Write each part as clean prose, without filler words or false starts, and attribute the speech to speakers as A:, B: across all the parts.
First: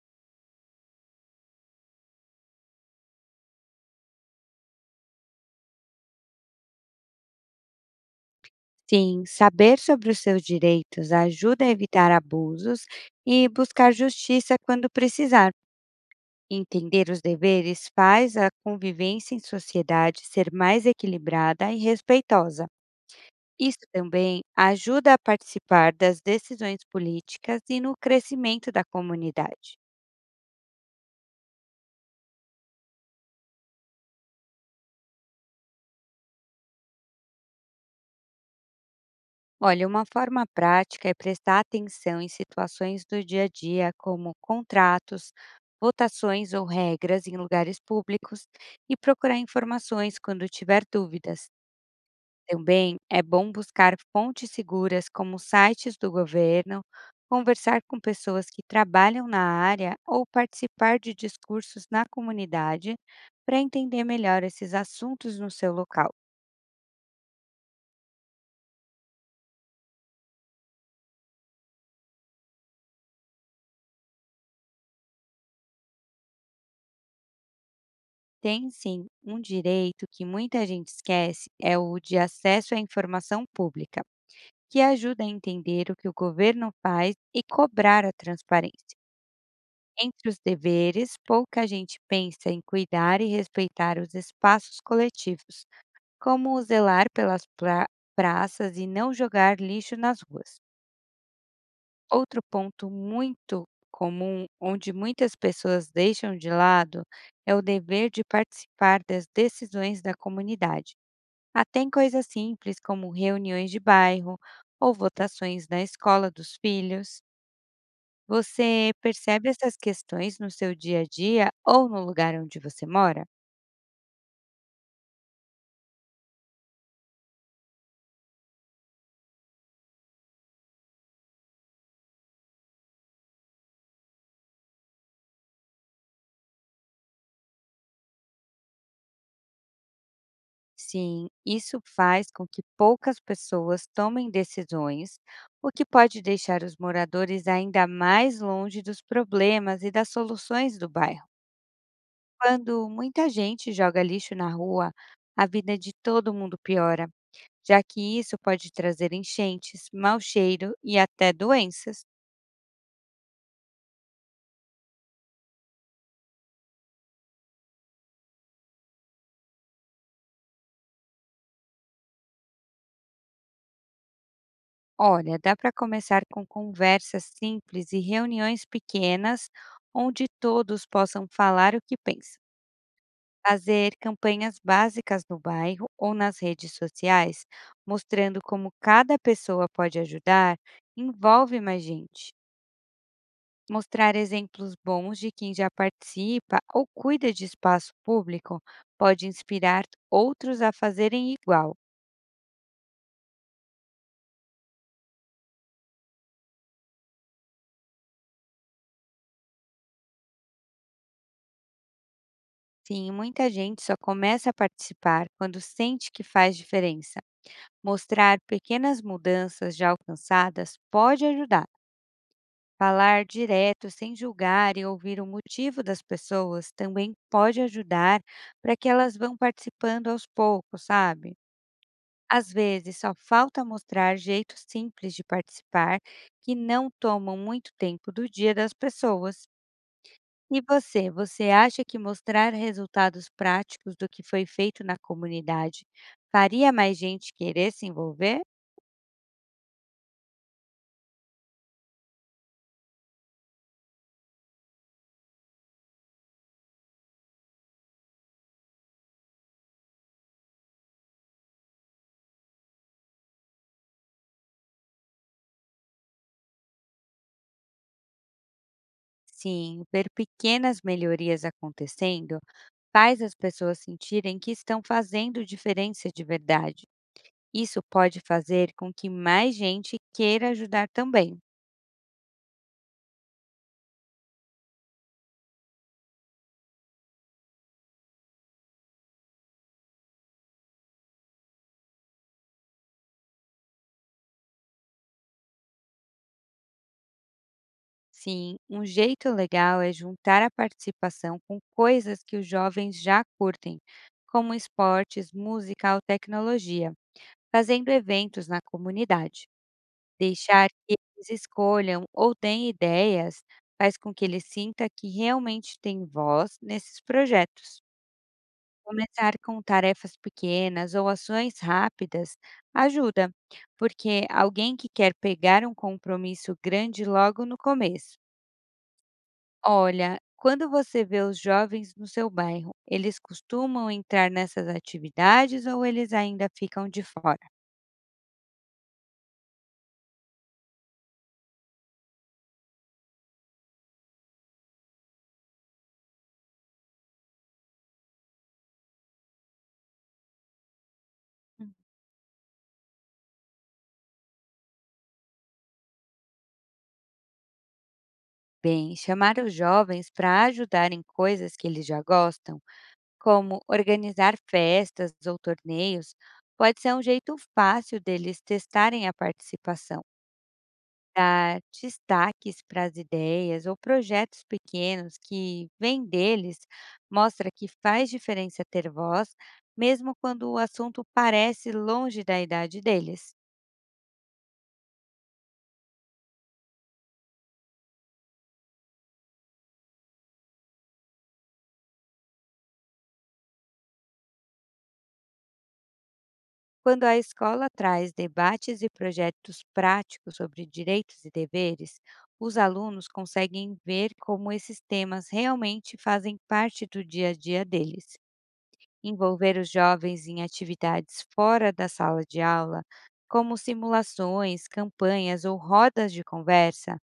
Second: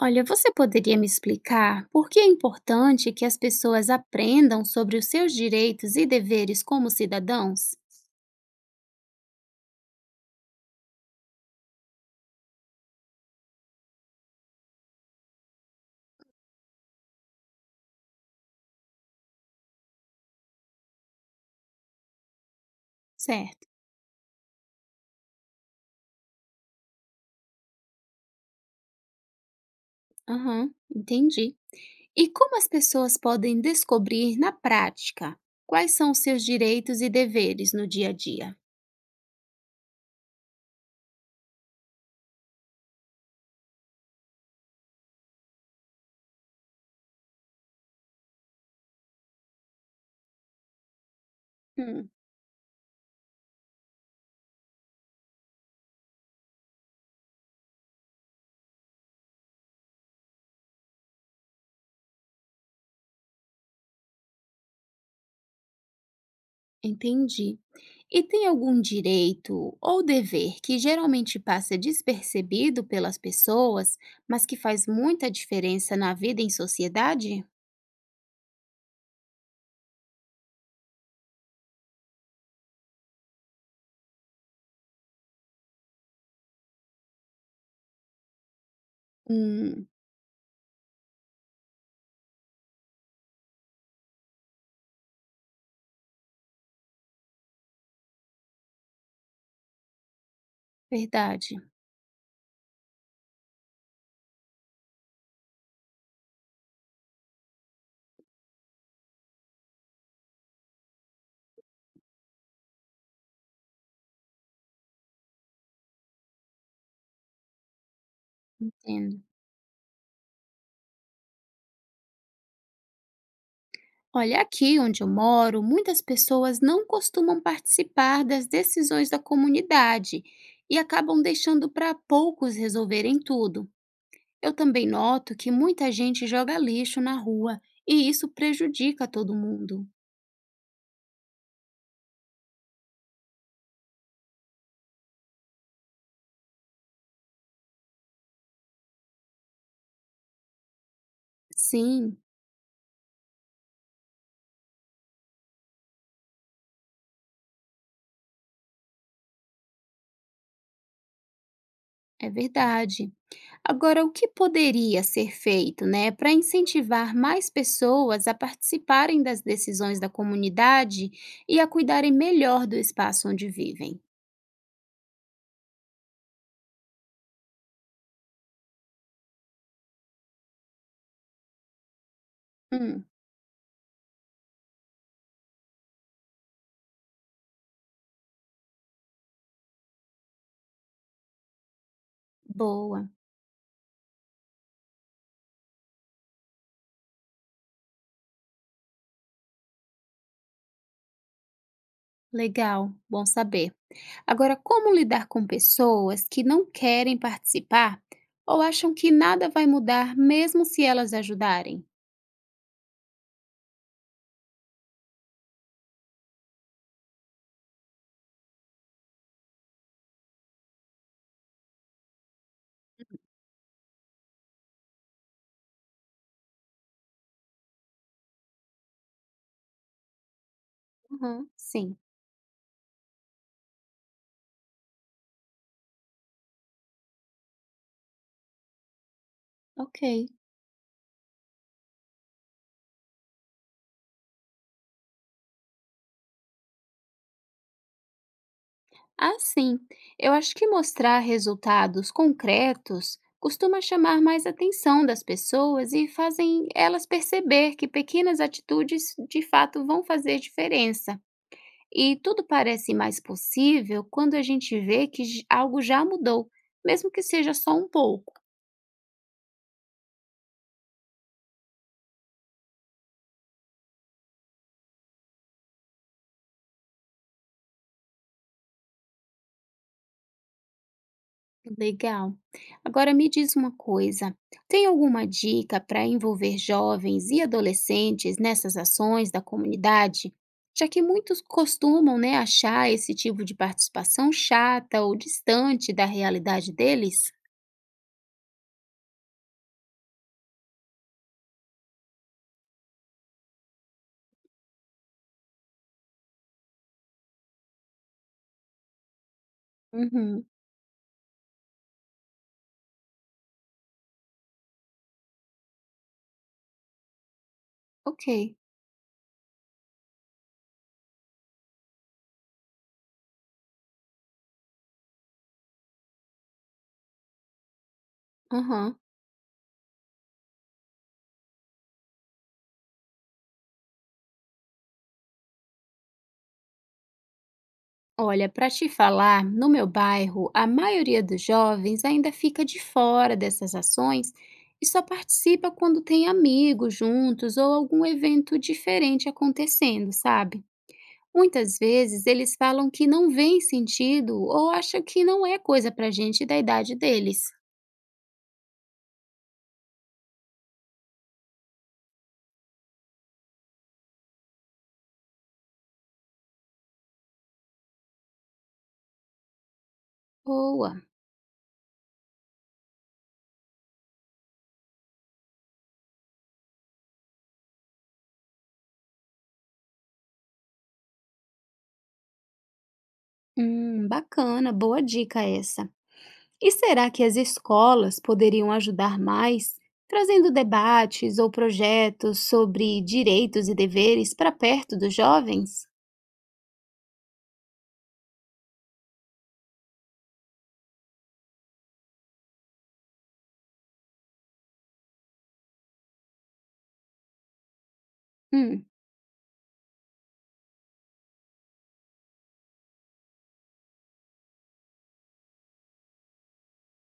A: Olha, você poderia me explicar por que é importante que as pessoas aprendam sobre os seus direitos e deveres como cidadãos?
B: Sim, saber sobre os seus direitos ajuda a evitar abusos e buscar justiça quando precisar. Entender os deveres faz a convivência em sociedade ser mais equilibrada e respeitosa.
A: Certo.
B: Isso também ajuda a participar das decisões políticas e no crescimento da comunidade.
A: Aham, entendi. E como as pessoas podem descobrir na prática quais são os seus direitos e deveres no dia a dia?
B: Olha, uma forma prática é prestar atenção em situações do dia a dia, como contratos, votações ou regras em lugares públicos, e procurar informações quando tiver dúvidas.
A: Hum,
B: Também é bom buscar fontes seguras, como sites do governo, conversar com pessoas que trabalham na área ou participar de discursos na comunidade para entender melhor esses assuntos no seu local.
A: entendi. E tem algum direito ou dever que geralmente passa despercebido pelas pessoas, mas que faz muita diferença na vida em sociedade?
B: Tem sim, um direito que muita gente esquece é o de acesso à informação pública, que ajuda a entender o que o governo faz e cobrar a transparência.
A: Hum,
B: Entre os deveres, pouca gente pensa em cuidar e respeitar os espaços coletivos, como o zelar praças e não jogar lixo nas ruas.
A: verdade.
B: Outro ponto muito comum, onde muitas pessoas deixam de lado, é o dever de participar das decisões da comunidade. Até em coisas simples como reuniões de bairro ou votações na escola dos filhos. Você
A: Entendo.
B: percebe essas questões no seu dia a dia ou no lugar onde você mora?
A: Olha, aqui onde eu moro, muitas pessoas não costumam participar das decisões da comunidade e acabam deixando para poucos resolverem tudo. Eu também noto que muita gente joga lixo na rua e isso prejudica todo mundo.
B: Sim, isso faz com que poucas pessoas tomem decisões, o que pode deixar os moradores ainda mais longe dos problemas e das soluções do bairro.
A: Sim,
B: Quando muita gente joga lixo na rua, a vida de todo mundo piora, já que isso pode trazer enchentes, mau cheiro e até doenças.
A: é verdade. Agora, o que poderia ser feito, né, para incentivar mais pessoas a participarem das decisões da comunidade e a cuidarem melhor do espaço onde vivem?
B: Olha, dá para começar com conversas simples e reuniões pequenas, onde todos possam falar o que pensam.
A: Hum,
B: Fazer campanhas básicas no bairro ou nas redes sociais, mostrando como cada pessoa pode ajudar, envolve mais gente.
A: boa.
B: Mostrar exemplos bons de quem já participa ou cuida de espaço público pode inspirar outros a fazerem igual.
A: Legal, bom saber. Agora, como lidar com pessoas que não querem participar ou acham que nada vai mudar mesmo se elas ajudarem?
B: Sim, muita gente só começa a participar quando sente que faz diferença. Mostrar pequenas mudanças já alcançadas pode ajudar. Falar direto, sem julgar e ouvir o motivo das pessoas também pode ajudar para que elas vão participando aos poucos, sabe?
A: Uhum, sim,
B: Às vezes só falta mostrar jeitos simples de participar que não tomam muito tempo do dia das pessoas.
A: ok.
B: E você, você acha que mostrar resultados práticos do que foi feito na comunidade faria mais gente querer se envolver?
A: Ah, sim. Eu acho que mostrar resultados concretos costuma chamar mais atenção das pessoas e fazem elas perceber que pequenas atitudes de fato vão fazer diferença. E tudo parece mais possível quando a gente vê que algo já mudou, mesmo que seja só um pouco.
B: Sim, ver pequenas melhorias acontecendo faz as pessoas sentirem que estão fazendo diferença de verdade. Isso pode fazer com que mais gente queira ajudar também.
A: Legal. Agora me diz uma coisa: tem alguma dica para envolver jovens e adolescentes nessas ações da comunidade? Já que muitos costumam, né, achar esse tipo de participação chata ou distante da realidade deles?
B: Sim, um jeito legal é juntar a participação com coisas que os jovens já curtem, como esportes, música ou tecnologia, fazendo eventos na comunidade.
A: Uhum,
B: Deixar que eles escolham ou deem ideias faz com que ele sinta que realmente tem voz nesses projetos.
A: ok.
B: Começar com tarefas pequenas ou ações rápidas ajuda, porque alguém que quer pegar um compromisso grande logo no começo.
A: Aham.
B: Olha, quando você vê os jovens no seu bairro, eles costumam entrar nessas atividades ou eles ainda ficam de fora?
A: Olha, para te falar, no meu bairro, a maioria dos jovens ainda fica de fora dessas ações e só participa quando tem amigos juntos ou algum evento diferente acontecendo, sabe? Muitas vezes eles falam que não vêem sentido ou acham que não é coisa para gente da idade deles.
B: Bem, chamar os jovens para ajudar em coisas que eles já gostam, como organizar festas ou torneios, pode ser um jeito fácil deles testarem a participação.
A: Boa,
B: Dar destaques para as ideias ou projetos pequenos que vêm deles mostra que faz diferença ter voz, mesmo quando o assunto parece longe da idade deles.
A: bacana, boa dica essa. E será que as escolas poderiam ajudar mais, trazendo debates ou projetos sobre direitos e deveres para perto dos jovens?
B: Quando a escola traz debates e projetos práticos sobre direitos e deveres, os alunos conseguem ver como esses temas realmente fazem parte do dia a dia deles.
A: Hum,
B: Envolver os jovens em atividades fora da sala de aula, como simulações, campanhas ou rodas de conversa,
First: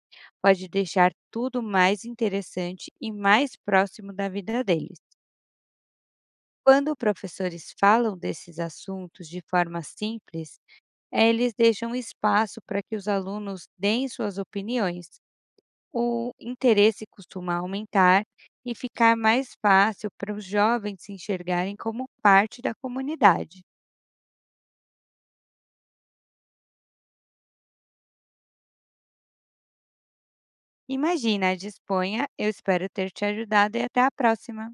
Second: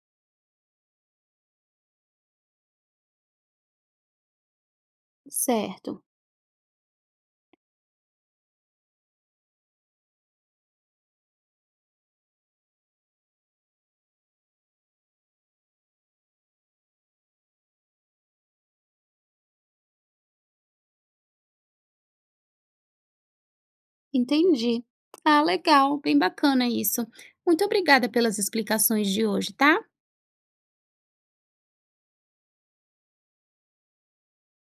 B: pode deixar tudo mais interessante e mais próximo da vida deles.
A: certo,
B: Quando professores falam desses assuntos de forma simples, eles deixam espaço para que os alunos deem suas opiniões. O interesse costuma aumentar e ficar mais fácil para os jovens se enxergarem como parte da comunidade.
A: entendi. Ah, legal, bem bacana isso. Muito obrigada pelas explicações de hoje, tá?
B: Imagina, disponha, eu espero ter te ajudado e até a próxima!